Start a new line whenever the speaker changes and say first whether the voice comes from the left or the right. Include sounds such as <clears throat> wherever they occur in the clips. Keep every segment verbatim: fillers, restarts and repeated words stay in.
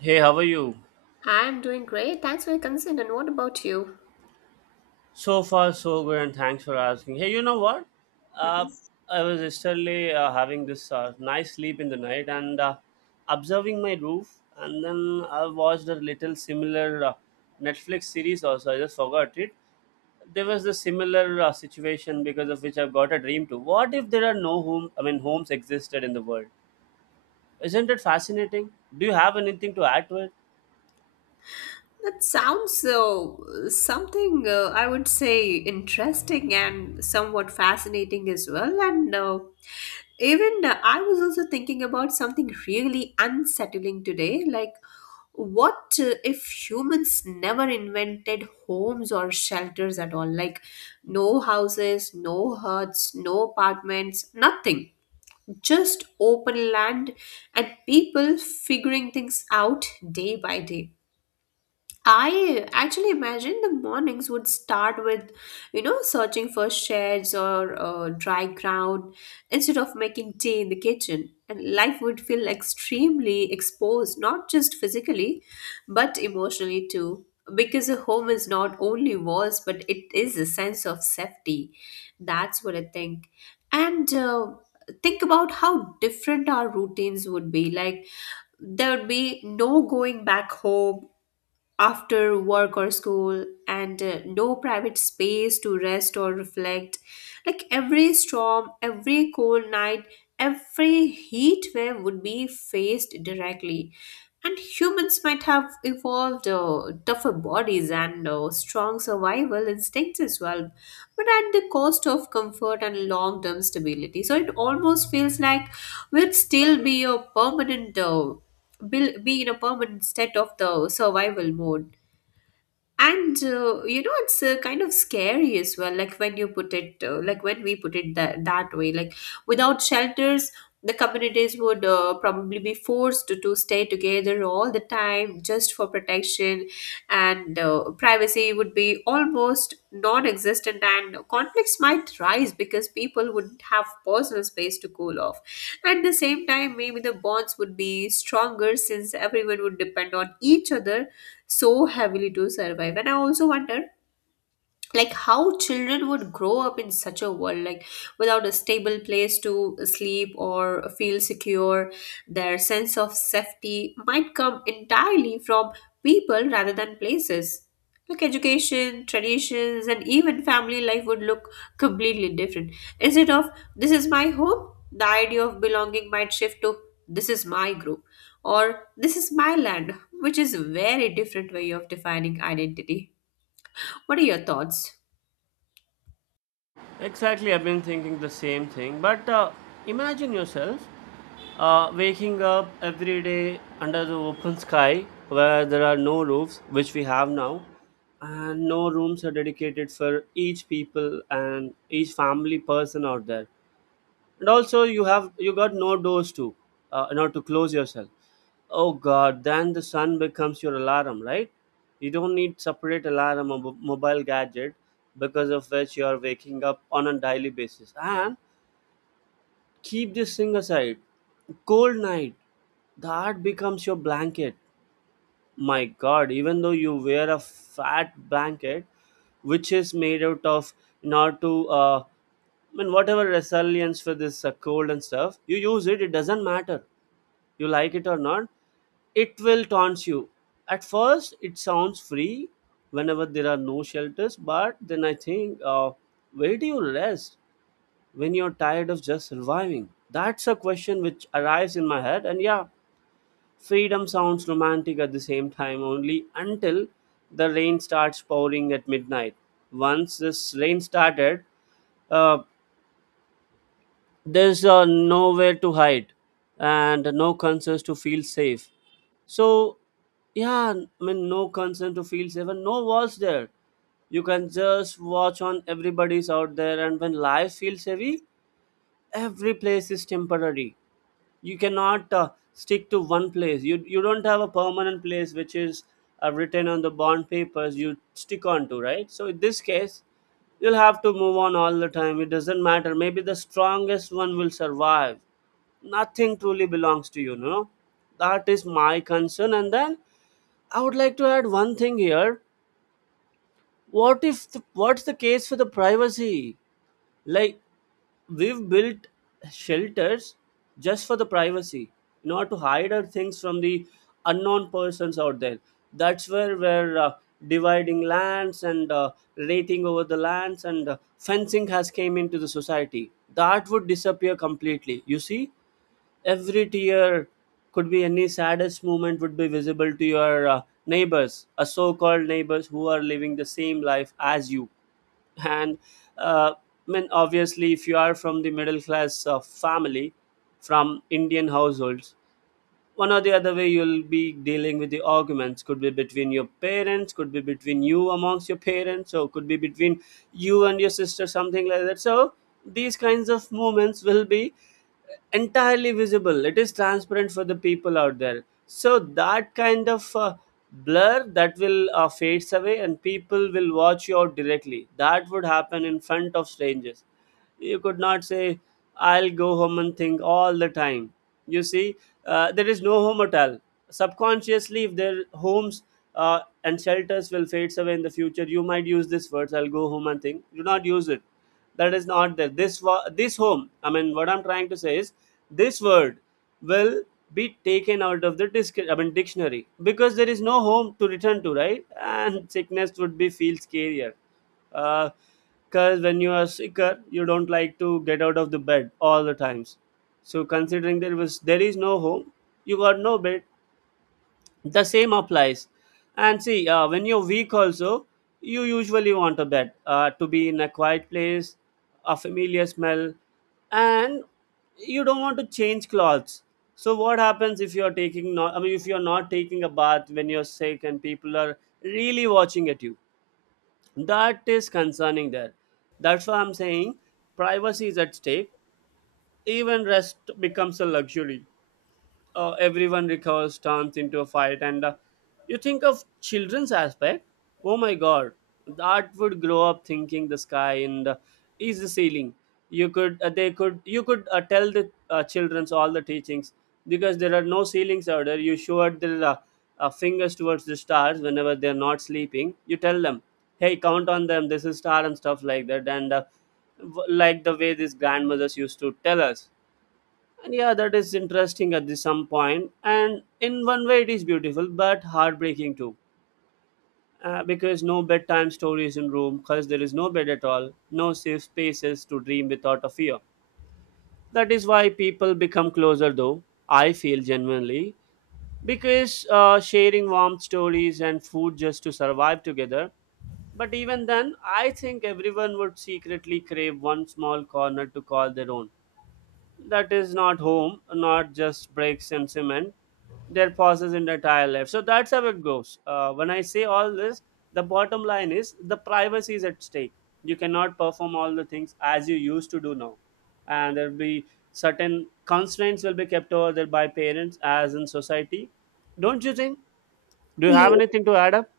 right: Hey, how are you?
left: I'm doing great. Thanks for your consent. And what about you?
right: So far, so good, and thanks for asking. Hey, you know what? Uh,
left: Mhm.
right: I was yesterday uh, having this uh, nice sleep in the night and uh, observing my roof, and then I watched a little similar uh, Netflix series also. I just forgot it. There was a similar uh, situation because of which I've got a dream too. What if there are no home? I mean, homes existed in the world. Isn't it fascinating? Do you have anything to add to it?
left: That sounds uh, something uh, I would say interesting and somewhat fascinating as well. And uh, Even uh, I was also thinking about something really unsettling today. Like what uh, if humans never invented homes or shelters at all, like no houses, no huts, no apartments, nothing, just open land, and people figuring things out day by day. I actually imagine the mornings would start with, you know, searching for sheds or uh, dry ground instead of making tea in the kitchen. And life would feel extremely exposed, not just physically, but emotionally too. Because a home is not only walls, but it is a sense of safety. That's what I think. And uh, Think about how different our routines would be. Like, there would be no going back home after work or school, and uh, no private space to rest or reflect. Like every storm, every cold night, every heat wave would be faced directly, and humans might have evolved uh, tougher bodies and uh, strong survival instincts as well, but at the cost of comfort and long term stability. So it almost feels like we'd still be a permanent uh, be, be in a permanent state of the survival mode. And uh, you know it's uh, kind of scary as well, like when you put it uh, like when we put it that, that way. Like without shelters, the communities would uh, probably be forced to, to stay together all the time just for protection, and uh, privacy would be almost non-existent, and conflicts might rise because people would not have personal space to cool off. At the same time, maybe the bonds would be stronger since everyone would depend on each other so heavily to survive. And I also wonder like how children would grow up in such a world, like without a stable place to sleep or feel secure, their sense of safety might come entirely from people rather than places. Like education, traditions, and even family life would look completely different. Instead of "this is my home," the idea of belonging might shift to "this is my group" or "this is my land," which is very different way of defining identity. What are your thoughts?
right: Exactly, I've been thinking the same thing. But uh, imagine yourself. Uh, waking up every day under the open sky where there are no roofs, which we have now, and no rooms are dedicated for each people and each family person out there. And also, you have you got no doors to, uh, in order to close yourself. Oh God! Then the sun becomes your alarm, right? You don't need separate alarm or mo- mobile gadget because of which you are waking up on a daily basis, and keep this thing aside. Cold night. That becomes your blanket. My god, even though you wear a fat blanket, which is made out of in order to uh, I mean, whatever resilience for this uh, cold and stuff, you use it, it doesn't matter. You like it or not, it will taunt you. At first, it sounds free whenever there are no shelters, but then I think, uh, where do you rest when you're tired of just surviving? That's a question which arrives in my head. And yeah, freedom sounds romantic at the same time, only until the rain starts pouring at midnight. Once this rain started, uh, there's uh, nowhere to hide and no concerns to feel safe. So, yeah, I mean, no concern to feel safe and no walls there. You can just watch on everybody's out there, and when life feels heavy, every place is temporary. You cannot uh, stick to one place, you you don't have a permanent place which is uh, written on the bond papers you stick on to, right? So in this case, you'll have to move on all the time. It doesn't matter, maybe the strongest one will survive. Nothing truly belongs to you, you know. That is my concern. And then I would like to add one thing here. What if the, what's the case for the privacy? Like, we've built shelters just for the privacy, not to hide our things from the unknown persons out there. That's where we're uh, dividing lands and uh, rating over the lands, and uh, fencing has came into the society. That would disappear completely, you see. Every tier could be, any saddest moment would be visible to your uh, neighbors, a so-called neighbors who are living the same life as you. And uh, I mean obviously if you are from the middle class uh, family from Indian households, one or the other way you'll be dealing with the arguments. Could be between your parents, could be between you amongst your parents, or could be between you and your sister, something like that. So these kinds of moments will be entirely visible, it is transparent for the people out there. So that kind of uh, blur that will uh, fades away and people will watch you out directly. That would happen in front of strangers. You could not say, I'll go home and think all the time. You see, uh, there is no home at all. Subconsciously, if their homes uh, and shelters will fade away in the future, you might use this words, I'll go home and think. Do not use it. That is not there. This, wo- this home, I mean, what I'm trying to say is, this word will be taken out of the disc- I mean, dictionary, because there is no home to return to, right? And sickness would be feel scarier, because when you are sicker you don't like to get out of the bed all the times. So considering there was there is no home, you got no bed, the same applies. And see, uh, when you're weak also, you usually want a bed, uh, to be in a quiet place, a familiar smell, and you don't want to change clothes. So what happens if you're taking not I mean, if you're not taking a bath when you're sick and people are really watching at you? That is concerning there. That's why I'm saying privacy is at stake. Even rest becomes a luxury, uh, everyone recovers turns into a fight. And uh, you think of children's aspect, oh my god, that would grow up thinking the sky and uh, is the ceiling. You could uh, they could you could uh, tell the uh, children's all the teachings, because there are no ceilings out there. You show their uh, uh, fingers towards the stars. Whenever they're not sleeping, you tell them, hey, count on them, this is star and stuff like that. And uh, w- like the way these grandmothers used to tell us. And yeah, that is interesting at this some point. And in one way, it is beautiful, but heartbreaking too. Uh, because no bedtime stories in room, because there is no bed at all, no safe spaces to dream without a fear. That is why people become closer though, I feel genuinely. Because uh, sharing warm stories and food just to survive together. But even then, I think everyone would secretly crave one small corner to call their own, that is not home, not just bricks and cement. Their pauses in their entire life. So that's how it goes. Uh, when I say all this, the bottom line is the privacy is at stake. You cannot perform all the things as you used to do now, and there will be certain constraints will be kept over there by parents as in society. Don't you think? Do you have
left: Ye-
right: anything to add up?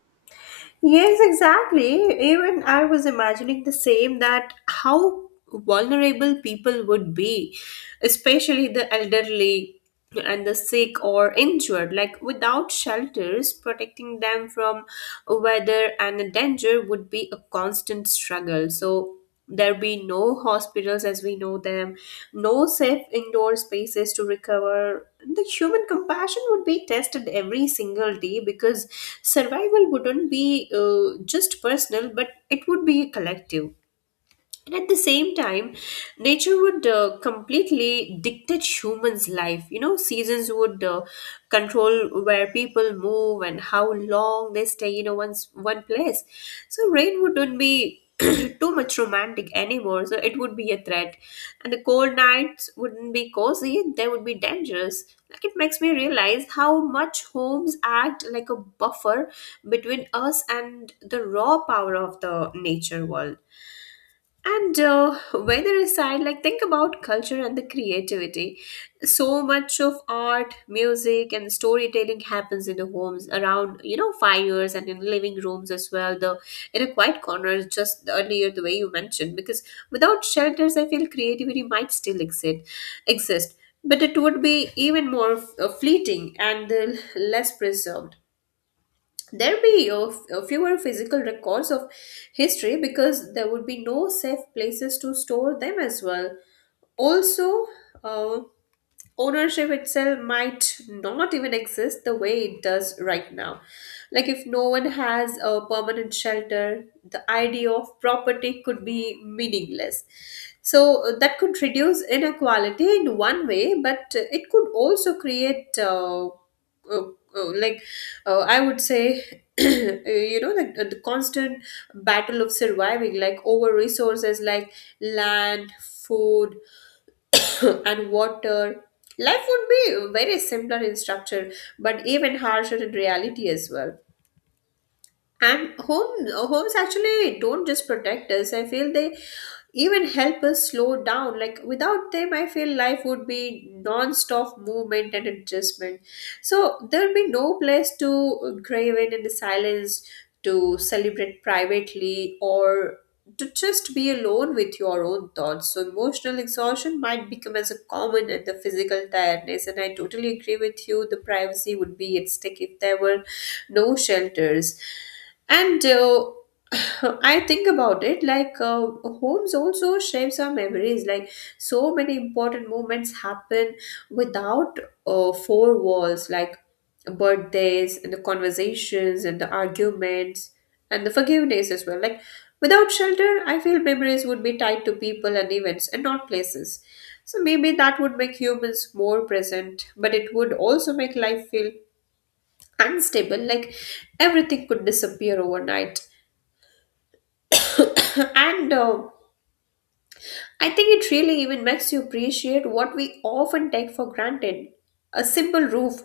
left: Yes, exactly. Even I was imagining the same, that how vulnerable people would be, especially the elderly and the sick or injured. Like without shelters, protecting them from weather and danger would be a constant struggle. So there be no hospitals as we know them, no safe indoor spaces to recover. The human compassion would be tested every single day because survival wouldn't be uh, just personal, but it would be collective. And at the same time, nature would uh, completely dictate humans' life. You know, seasons would uh, control where people move and how long they stay in a one, one place. So, rain wouldn't be <clears throat> too much romantic anymore. So, it would be a threat. And the cold nights wouldn't be cozy, they would be dangerous. Like, it makes me realize how much homes act like a buffer between us and the raw power of the nature world. And uh, Weather aside, like think about culture and the creativity. So much of art, music, and storytelling happens in the homes around, you know, fires and in living rooms as well. The in a quiet corner, just earlier the way you mentioned, because without shelters, I feel creativity might still exist, exist, but it would be even more uh, fleeting and uh, less preserved. There be uh, f- uh, fewer physical records of history because there would be no safe places to store them as well. Also, uh, ownership itself might not even exist the way it does right now. Like, if no one has a permanent shelter, the idea of property could be meaningless. So, uh, that could reduce inequality in one way, but uh, it could also create, uh, uh, uh, like, uh, I would say, <clears throat> uh, you know, like uh, the constant battle of surviving, like over resources like land, food, <coughs> and water. Life would be very simpler in structure, but even harsher in reality as well. And home homes actually don't just protect us, I feel they even help us slow down. Like without them, I feel life would be non-stop movement and adjustment. So there would be no place to grave in in the silence, to celebrate privately, or to just be alone with your own thoughts. So emotional exhaustion might become as a common and the physical tiredness. And I totally agree with you, the privacy would be at stake if there were no shelters. And uh, <sighs> <laughs> I think about it like uh, homes also shapes our memories. Like so many important moments happen without uh, four walls. Like birthdays and the conversations and the arguments and the forgiveness as well. Like without shelter, I feel memories would be tied to people and events and not places. So maybe that would make humans more present, but it would also make life feel unstable. Like everything could disappear overnight. <coughs> and uh, I think it really even makes you appreciate what we often take for granted. A simple roof,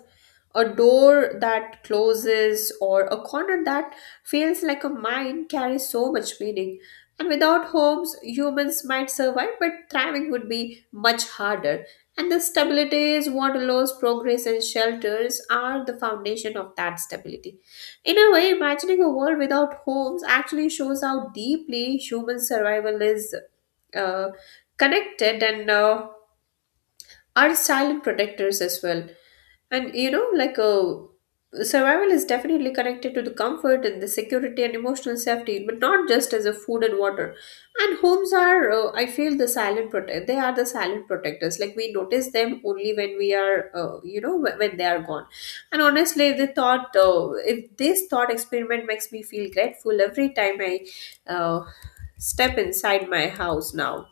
left: a door that closes, or a corner that feels like a mine carries so much meaning. And without homes, humans might survive, but thriving would be much harder. And the stability is what allows progress, and shelters are the foundation of that stability. In a way, imagining a world without homes actually shows how deeply human survival is uh, connected, and uh, are silent protectors as well. And you know, like uh, survival is definitely connected to the comfort and the security and emotional safety, but not just as a food and water. And homes are, uh, I feel, the silent protect. They are the silent protectors. Like we notice them only when we are, uh, you know, wh- when they are gone. And honestly, the thought, uh, if this thought experiment makes me feel grateful every time I uh, step inside my house now.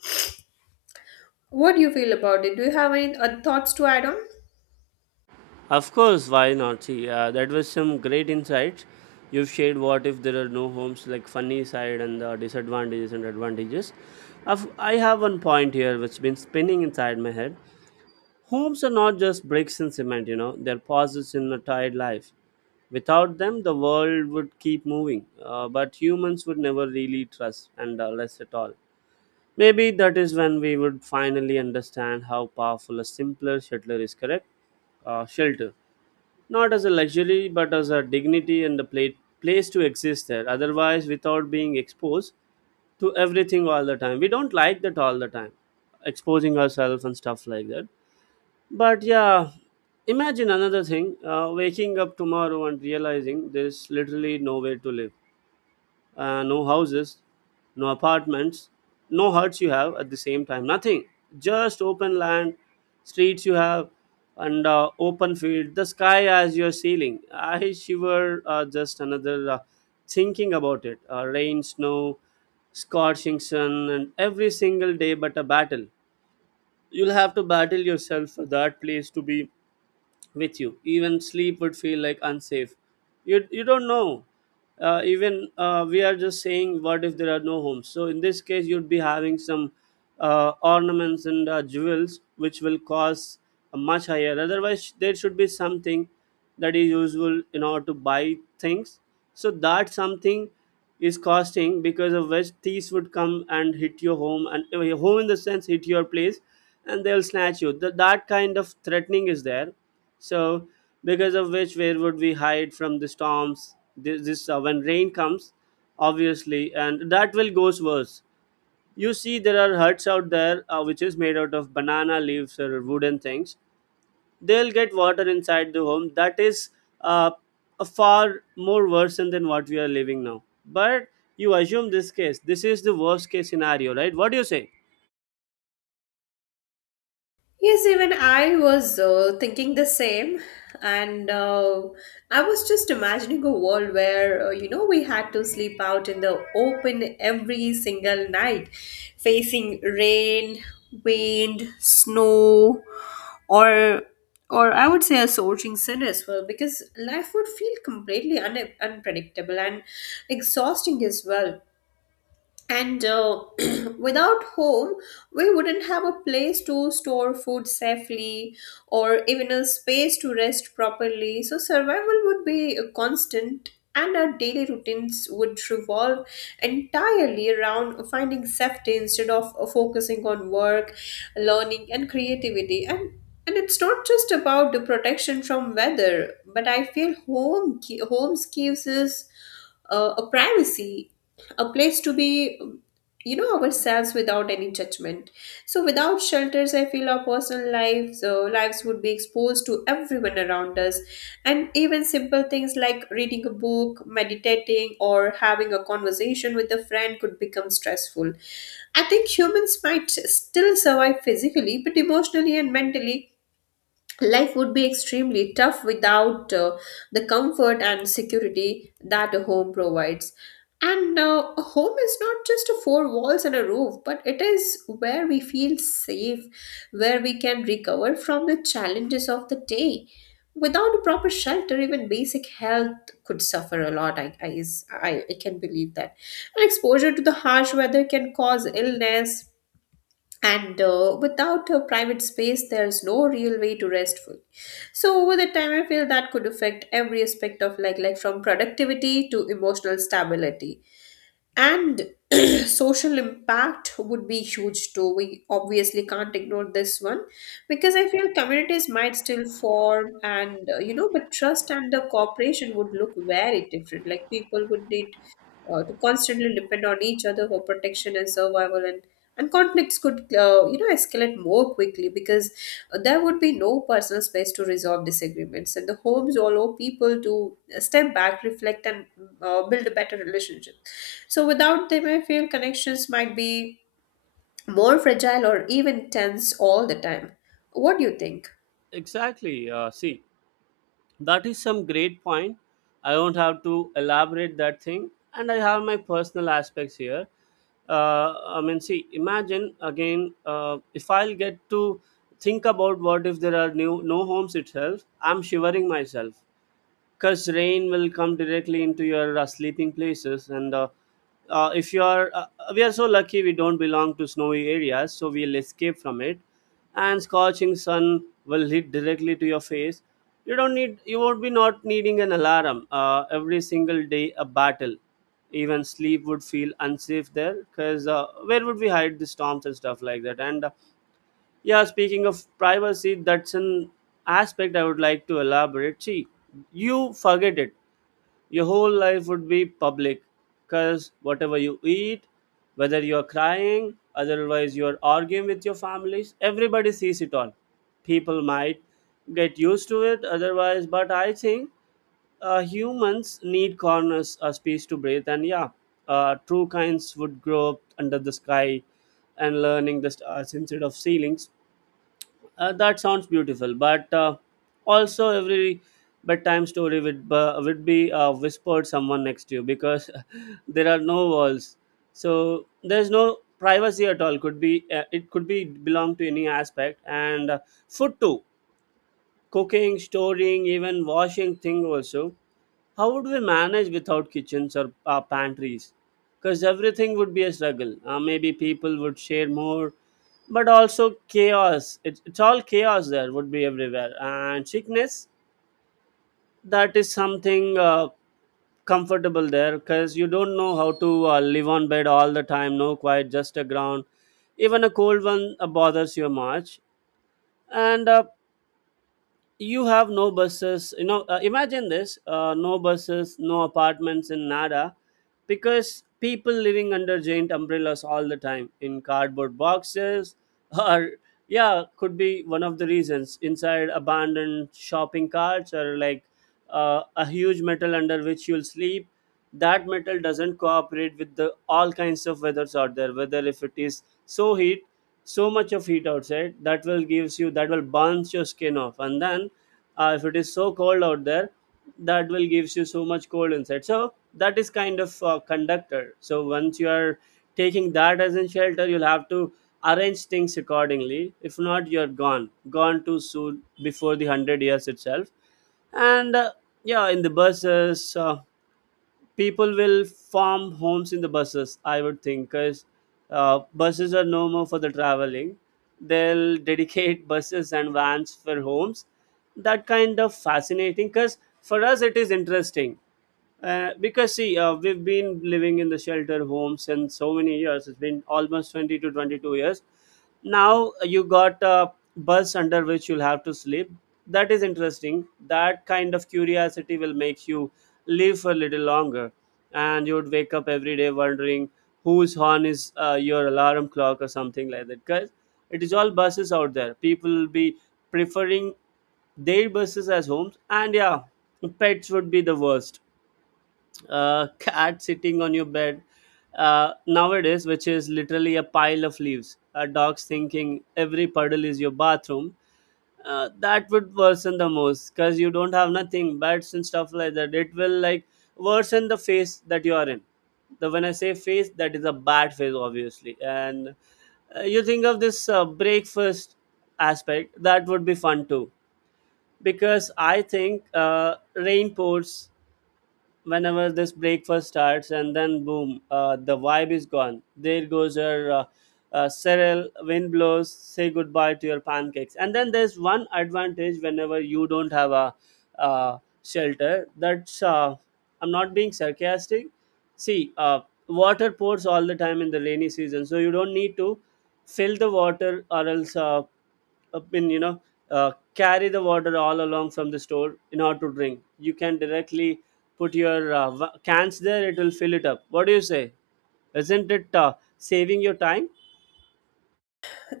left: What do you feel about it? Do you have any uh, thoughts to add on?
right: Of course, why not? See, uh, that was some great insights. You've shared what if there are no homes, like funny side and the disadvantages and advantages. Of- I have one point here which been spinning inside my head. Homes are not just bricks and cement, you know, they're pauses in a tired life. Without them, the world would keep moving, uh, but humans would never really trust and uh, less at all. Maybe that is when we would finally understand how powerful a simpler shelter is, correct? Uh, shelter not as a luxury but as a dignity and a pla- place to exist there, otherwise without being exposed to everything all the time. We don't like that all the time, exposing ourselves and stuff like that. But yeah, imagine another thing, uh, waking up tomorrow and realizing there's literally no way to live. Uh, no houses, no apartments, no huts you have at the same time, nothing. Just open land, streets you have, and uh, open field, the sky as your ceiling. I shiver uh, just another uh, thinking about it. Uh, rain, snow, scorching sun, and every single day but a battle. You'll have to battle yourself for that place to be with you. Even sleep would feel like unsafe. You you don't know. Uh, even uh, we are just saying, what if there are no homes? So in this case, you'd be having some uh, ornaments and uh, jewels, which will cost much higher. Otherwise, there should be something that is useful in order to buy things. So that something is costing, because of which thieves would come and hit your home, and uh, your home in the sense hit your place, and they'll snatch you. Th- that kind of threatening is there, so because of which, where would we hide from the storms this, this uh, when rain comes, obviously, and that will goes worse. You see, there are huts out there uh, which is made out of banana leaves or wooden things. They'll get water inside the home. That is uh, a far more worse than what we are living now. But you assume this case, this is the worst case scenario, right? What do you say?
left: Yes, even I was uh, thinking the same, and uh, I was just imagining a world where uh, you know we had to sleep out in the open every single night, facing rain, wind, snow, or or I would say a soaring sun as well, because life would feel completely un- unpredictable and exhausting as well. And uh, <clears throat> without home, we wouldn't have a place to store food safely or even a space to rest properly. So, survival would be a constant, and our daily routines would revolve entirely around finding safety instead of uh, focusing on work, learning, and creativity. And and it's not just about the protection from weather, but I feel home gi- homes gives us uh, a privacy, a place to be, you know, ourselves without any judgment. So without shelters, I feel our personal lives uh, lives would be exposed to everyone around us. And even simple things like reading a book, meditating, or having a conversation with a friend could become stressful. I think humans might still survive physically, but emotionally and mentally life would be extremely tough without uh, the comfort and security that a home provides. And uh, A home is not just a four walls and a roof, but it is where we feel safe, where we can recover from the challenges of the day. Without a proper shelter, even basic health could suffer a lot. I, I, is- I, I can believe that. And exposure to the harsh weather can cause illness, and uh, without a private space there's no real way to rest fully. So over the time, I feel that could affect every aspect of, like like from productivity to emotional stability. And <clears throat> social impact would be huge too, we obviously can't ignore this one, because I feel communities might still form, and uh, you know but trust and the cooperation would look very different. Like people would need uh, to constantly depend on each other for protection and survival, and and conflicts could, uh, you know escalate more quickly because there would be no personal space to resolve disagreements. And the homes allow people to step back, reflect, and uh, build a better relationship. So without them, I feel connections might be more fragile or even tense all the time. What do you think?
right: Exactly. Uh, see, that is some great point. I don't have to elaborate that thing, and I have my personal aspects here. uh, I mean, see, imagine again, uh, if I'll get to think about what if there are new no homes itself, I'm shivering myself. Because rain will come directly into your uh, sleeping places, and uh, uh, if you are uh, we are so lucky we don't belong to snowy areas, so we'll escape from it. And scorching sun will hit directly to your face. You don't need you won't be not needing an alarm uh, every single day, a battle. Even sleep would feel unsafe there, because uh, where would we hide the storms and stuff like that. And uh, yeah, speaking of privacy, that's an aspect I would like to elaborate. See, you forget it. Your whole life would be public, because whatever you eat, whether you're crying, otherwise you're arguing with your families, everybody sees it all. People might get used to it, otherwise, but I think uh, humans need corners, a space to breathe. And yeah, uh, true kinds would grow up under the sky and learning the stars instead of ceilings. Uh, that sounds beautiful, but uh, also every bedtime story would bu- would be uh, whispered someone next to you, because <laughs> there are no walls, so there's no privacy at all. Could be uh, It could be belong to any aspect. And uh, food too, cooking, storing, even washing thing also. How would we manage without kitchens or uh, pantries? Because everything would be a struggle. Uh, maybe people would share more, but also chaos. It's it's all chaos there would be everywhere. And sickness, that is something uh, comfortable there, because you don't know how to uh, live on bed all the time, no quiet, just a ground. Even a cold one uh, bothers you much. And uh, you have no buses you know uh, Imagine this, uh, no buses, no apartments in nada, because people living under giant umbrellas all the time, in cardboard boxes. <laughs> Or yeah, could be one of the reasons, inside abandoned shopping carts, or like uh, a huge metal under which you'll sleep. That metal doesn't cooperate with the all kinds of weathers out there. Whether if it is so heat, so much of heat outside, that will gives you that will burns your skin off. And then uh, if it is so cold out there, that will gives you so much cold inside. So that is kind of uh, conductor. So once you are taking that as in shelter, you'll have to arrange things accordingly. If not, you're gone gone too soon, before the one hundred years itself. And uh, yeah, in the buses, uh, people will farm homes in the buses, I would think, because uh, buses are no more for the traveling. They'll <laughs> dedicate buses and vans for homes. That kind of fascinating, because for us it is interesting. Uh, because see, uh, we've been living in the shelter home since so many years. It's been almost twenty to twenty-two years now. Uh, you got a bus under which you'll have to sleep. That is interesting. That kind of curiosity will make you live for a little longer. And you would wake up every day wondering whose horn is uh, your alarm clock or something like that, because it is all buses out there. People will be preferring their buses as homes. And yeah, pets would be the worst. Uh, cat sitting on your bed, uh, nowadays, which is literally a pile of leaves. Uh, dogs thinking every puddle is your bathroom. Uh, that would worsen the most, because you don't have nothing, bats and stuff like that. It will like worsen the phase that you are in. The when I say phase, that is a bad phase, obviously. And uh, you think of this uh, breakfast aspect, that would be fun too. Because I think uh, rain pours whenever this breakfast starts, and then boom, uh, the vibe is gone. There goes your uh, uh, cereal. Wind blows, say goodbye to your pancakes. And then there's one advantage whenever you don't have a uh, shelter, that's uh, I'm not being sarcastic. See, uh, water pours all the time in the rainy season, so you don't need to fill the water, or else uh, up in, you know uh, carry the water all along from the store in order to drink. You can directly put your uh, wa- cans there, it will fill it up. What do you say? Isn't it uh, saving your time?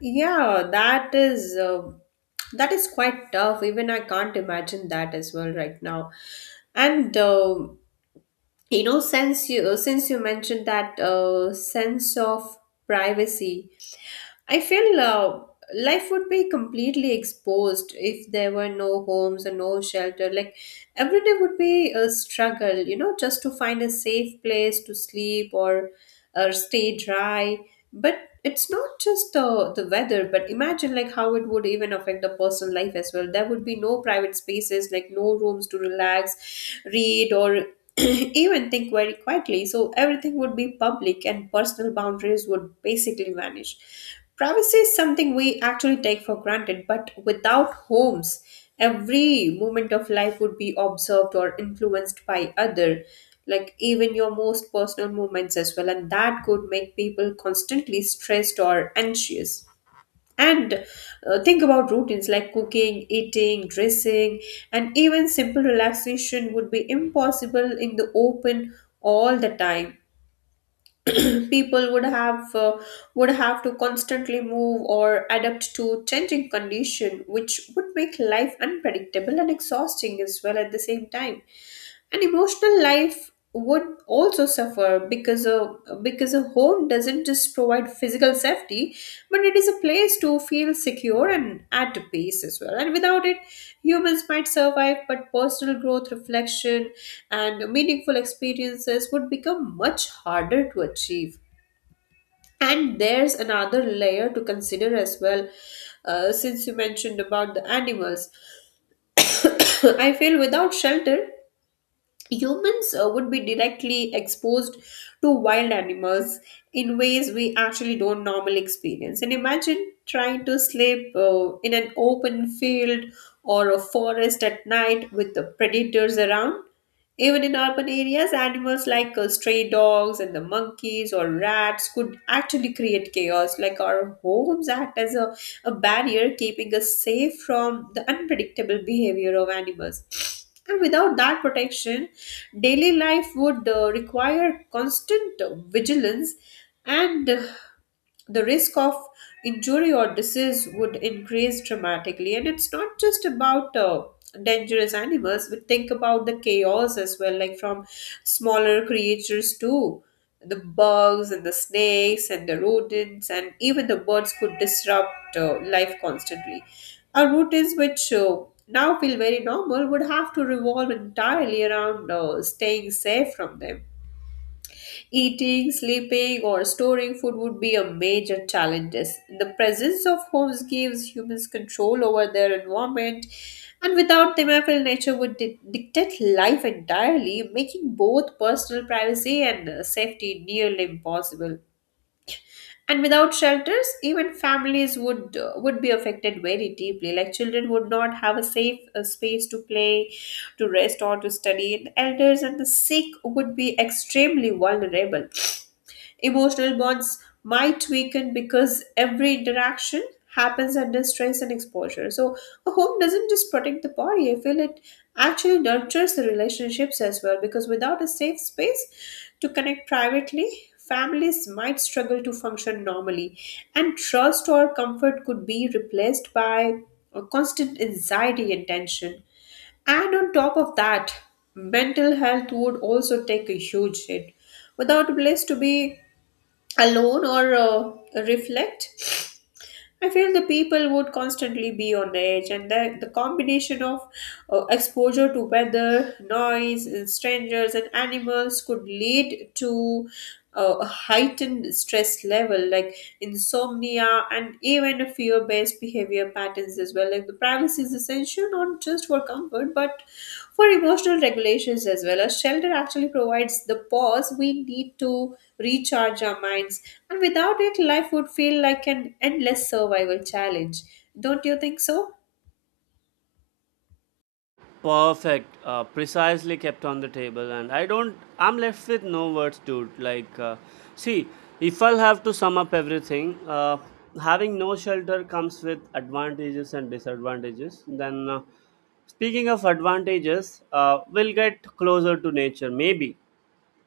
left: Yeah, that is uh, that is quite tough. Even I can't imagine that as well right now. And uh, You know, since you uh, since you mentioned that uh, sense of privacy, I feel uh, life would be completely exposed if there were no homes and no shelter. Like every day would be a struggle, you know, just to find a safe place to sleep or or stay dry. But it's not just the the weather, but imagine like how it would even affect the personal life as well. There would be no private spaces, like no rooms to relax, read or <clears throat> even think very quietly. So everything would be public and personal boundaries would basically vanish. Privacy is something we actually take for granted, but without homes, every moment of life would be observed or influenced by other, like even your most personal moments as well, and that could make people constantly stressed or anxious. And uh, think about routines like cooking, eating, dressing, and even simple relaxation would be impossible in the open all the time. <clears throat> People would have uh, would have to constantly move or adapt to changing condition, which would make life unpredictable and exhausting as well at the same time. And emotional life would also suffer because a because a home doesn't just provide physical safety, but it is a place to feel secure and at peace as well. And without it, humans might survive, but personal growth, reflection, and meaningful experiences would become much harder to achieve. And there's another layer to consider as well. Uh, since you mentioned about the animals, <coughs> I feel without shelter, humans uh, would be directly exposed to wild animals in ways we actually don't normally experience. And imagine trying to sleep uh, in an open field or a forest at night with the predators around. Even in urban areas, animals like uh, stray dogs and the monkeys or rats could actually create chaos. Like our homes act as a, a barrier, keeping us safe from the unpredictable behavior of animals. And without that protection, daily life would uh, require constant uh, vigilance, and uh, the risk of injury or disease would increase dramatically. And it's not just about uh, dangerous animals, but think about the chaos as well, like from smaller creatures too. The bugs and the snakes and the rodents and even the birds could disrupt uh, life constantly. Our routines, which uh, now feel very normal, would have to revolve entirely around uh, staying safe from them. Eating, sleeping, or storing food would be a major challenge. The presence of homes gives humans control over their environment, and without them, I feel nature would di- dictate life entirely, making both personal privacy and uh, safety nearly impossible. And without shelters, even families would uh, would be affected very deeply. Like children would not have a safe uh, space to play, to rest, or to study. And elders and the sick would be extremely vulnerable. Emotional bonds might weaken because every interaction happens under stress and exposure. So, a home doesn't just protect the body. I feel it actually nurtures the relationships as well, because without a safe space to connect privately, families might struggle to function normally, and trust or comfort could be replaced by a constant anxiety and tension. And on top of that, mental health would also take a huge hit. Without a place to be alone or uh, reflect, I feel the people would constantly be on the edge, and the the combination of uh, exposure to weather, noise and strangers and animals could lead to uh, a heightened stress level, like insomnia and even fear based behavior behavior patterns as well. Like the privacy is essential not just for comfort, but for emotional regulations as well. A shelter actually provides the pause we need to recharge our minds, and without it, life would feel like an endless survival challenge. Don't you think so?
right: Perfect, uh, precisely kept on the table. And I don't, I'm left with no words, dude. Like, uh, see, if I'll have to sum up everything, uh, having no shelter comes with advantages and disadvantages. Then, uh, speaking of advantages, uh, we'll get closer to nature, maybe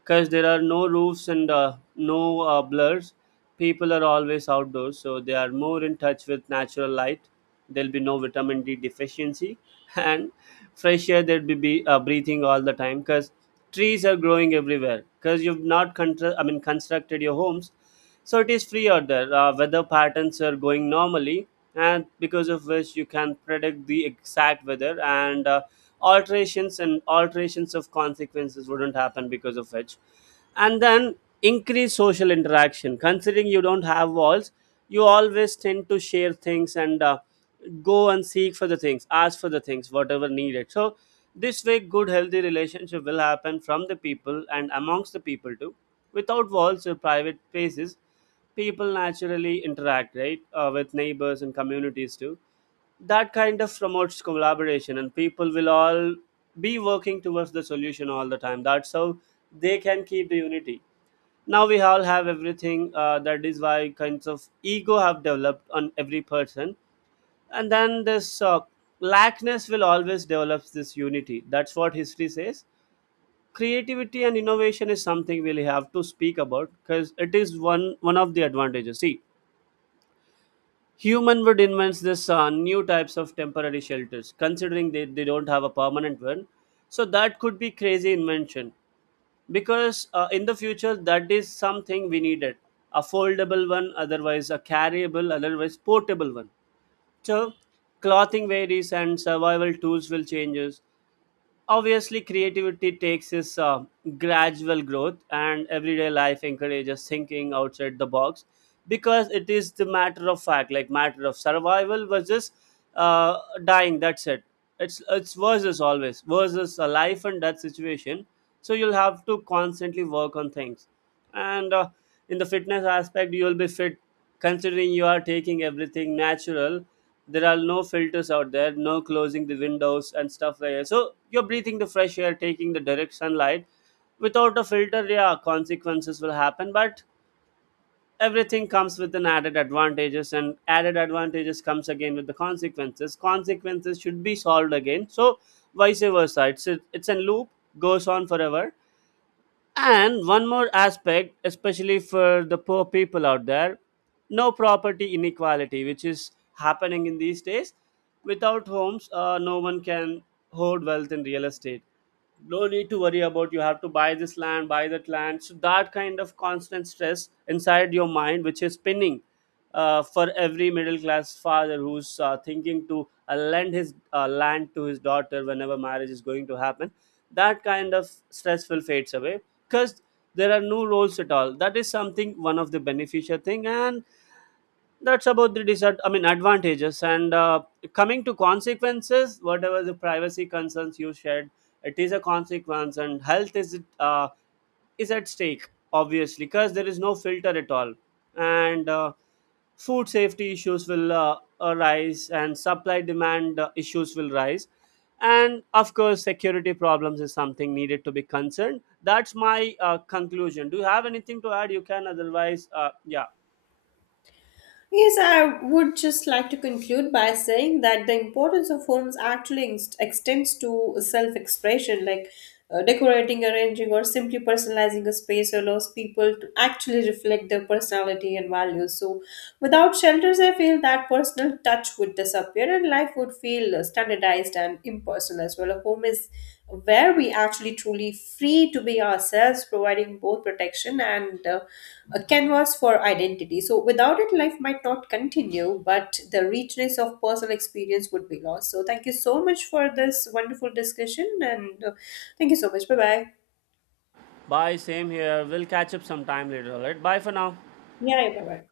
right: because there are no roofs and uh, no uh, blurs. People are always outdoors, so they are more in touch with natural light. There'll be no vitamin D deficiency. <laughs> And fresh air they'll be, be uh, breathing all the time, because trees are growing everywhere, because you've not contra- i mean constructed your homes, so it is free out there. Uh, weather patterns are going normally, and because of which you can predict the exact weather, and uh, alterations and alterations of consequences wouldn't happen, because of which. And then increase social interaction, considering you don't have walls. You always tend to share things and uh, go and seek for the things, ask for the things, whatever needed. So this way good healthy relationship will happen from the people and amongst the people too. Without walls or private spaces, people naturally interact, right, uh, with neighbors and communities too. That kind of promotes collaboration, and people will all be working towards the solution all the time. That's how they can keep the unity. Now we all have everything, uh, that is why kinds of ego have developed on every person. And then this uh, lackness will always develop this unity. That's what history says. Creativity and innovation is something we'll have to speak about, because it is one one of the advantages. See, human would invent this uh, new types of temporary shelters, considering they, they don't have a permanent one. So that could be crazy invention, because uh, in the future that is something we needed: a foldable one, otherwise a carryable, otherwise portable one. So clothing varies and survival tools will changes. Obviously, creativity takes its uh, gradual growth, and everyday life encourages thinking outside the box, because it is the matter of fact, like matter of survival versus uh, dying, that's it. It's it's versus, always versus a life and death situation. So you'll have to constantly work on things. And uh, in the fitness aspect, you'll be fit, considering you are taking everything natural. There are no filters out there, no closing the windows and stuff like that, so you're breathing the fresh air, taking the direct sunlight without a filter. Yeah, consequences will happen, but everything comes with an added advantages, and added advantages comes again with the consequences. Consequences should be solved again. So vice versa, it's a, it's a loop, goes on forever. And one more aspect, especially for the poor people out there: no property inequality, which is happening in these days. Without homes, uh, no one can hoard wealth in real estate. No need to worry about you have to buy this land, buy that land. So that kind of constant stress inside your mind which is spinning, uh, for every middle class father who's uh, thinking to uh, lend his uh, land to his daughter whenever marriage is going to happen, that kind of stress will fades away, because there are no rules at all. That is something one of the beneficial thing. And that's about the disad- i mean advantages. And uh, coming to consequences, whatever the privacy concerns you shared, it is a consequence. And health is it uh, is at stake, obviously, because there is no filter at all. And uh, food safety issues will uh, arise, and supply demand uh, issues will rise. And of course, security problems is something needed to be concerned. That's my uh, conclusion. Do you have anything to add? You can, otherwise uh, yeah.
left: Yes, I would just like to conclude by saying that the importance of homes actually ex- extends to self expression, like uh, decorating, arranging, or simply personalizing a space allows people to actually reflect their personality and values. So, without shelters, I feel that personal touch would disappear and life would feel uh, standardized and impersonal as well. A home is where we actually truly free to be ourselves, providing both protection and uh, a canvas for identity. So without it, life might not continue, but the richness of personal experience would be lost. So thank you so much for this wonderful discussion, and uh, thank you so much. Bye bye.
right: Bye, same here. We'll catch up sometime later, alright? Bye for now.
left: Yeah, bye bye.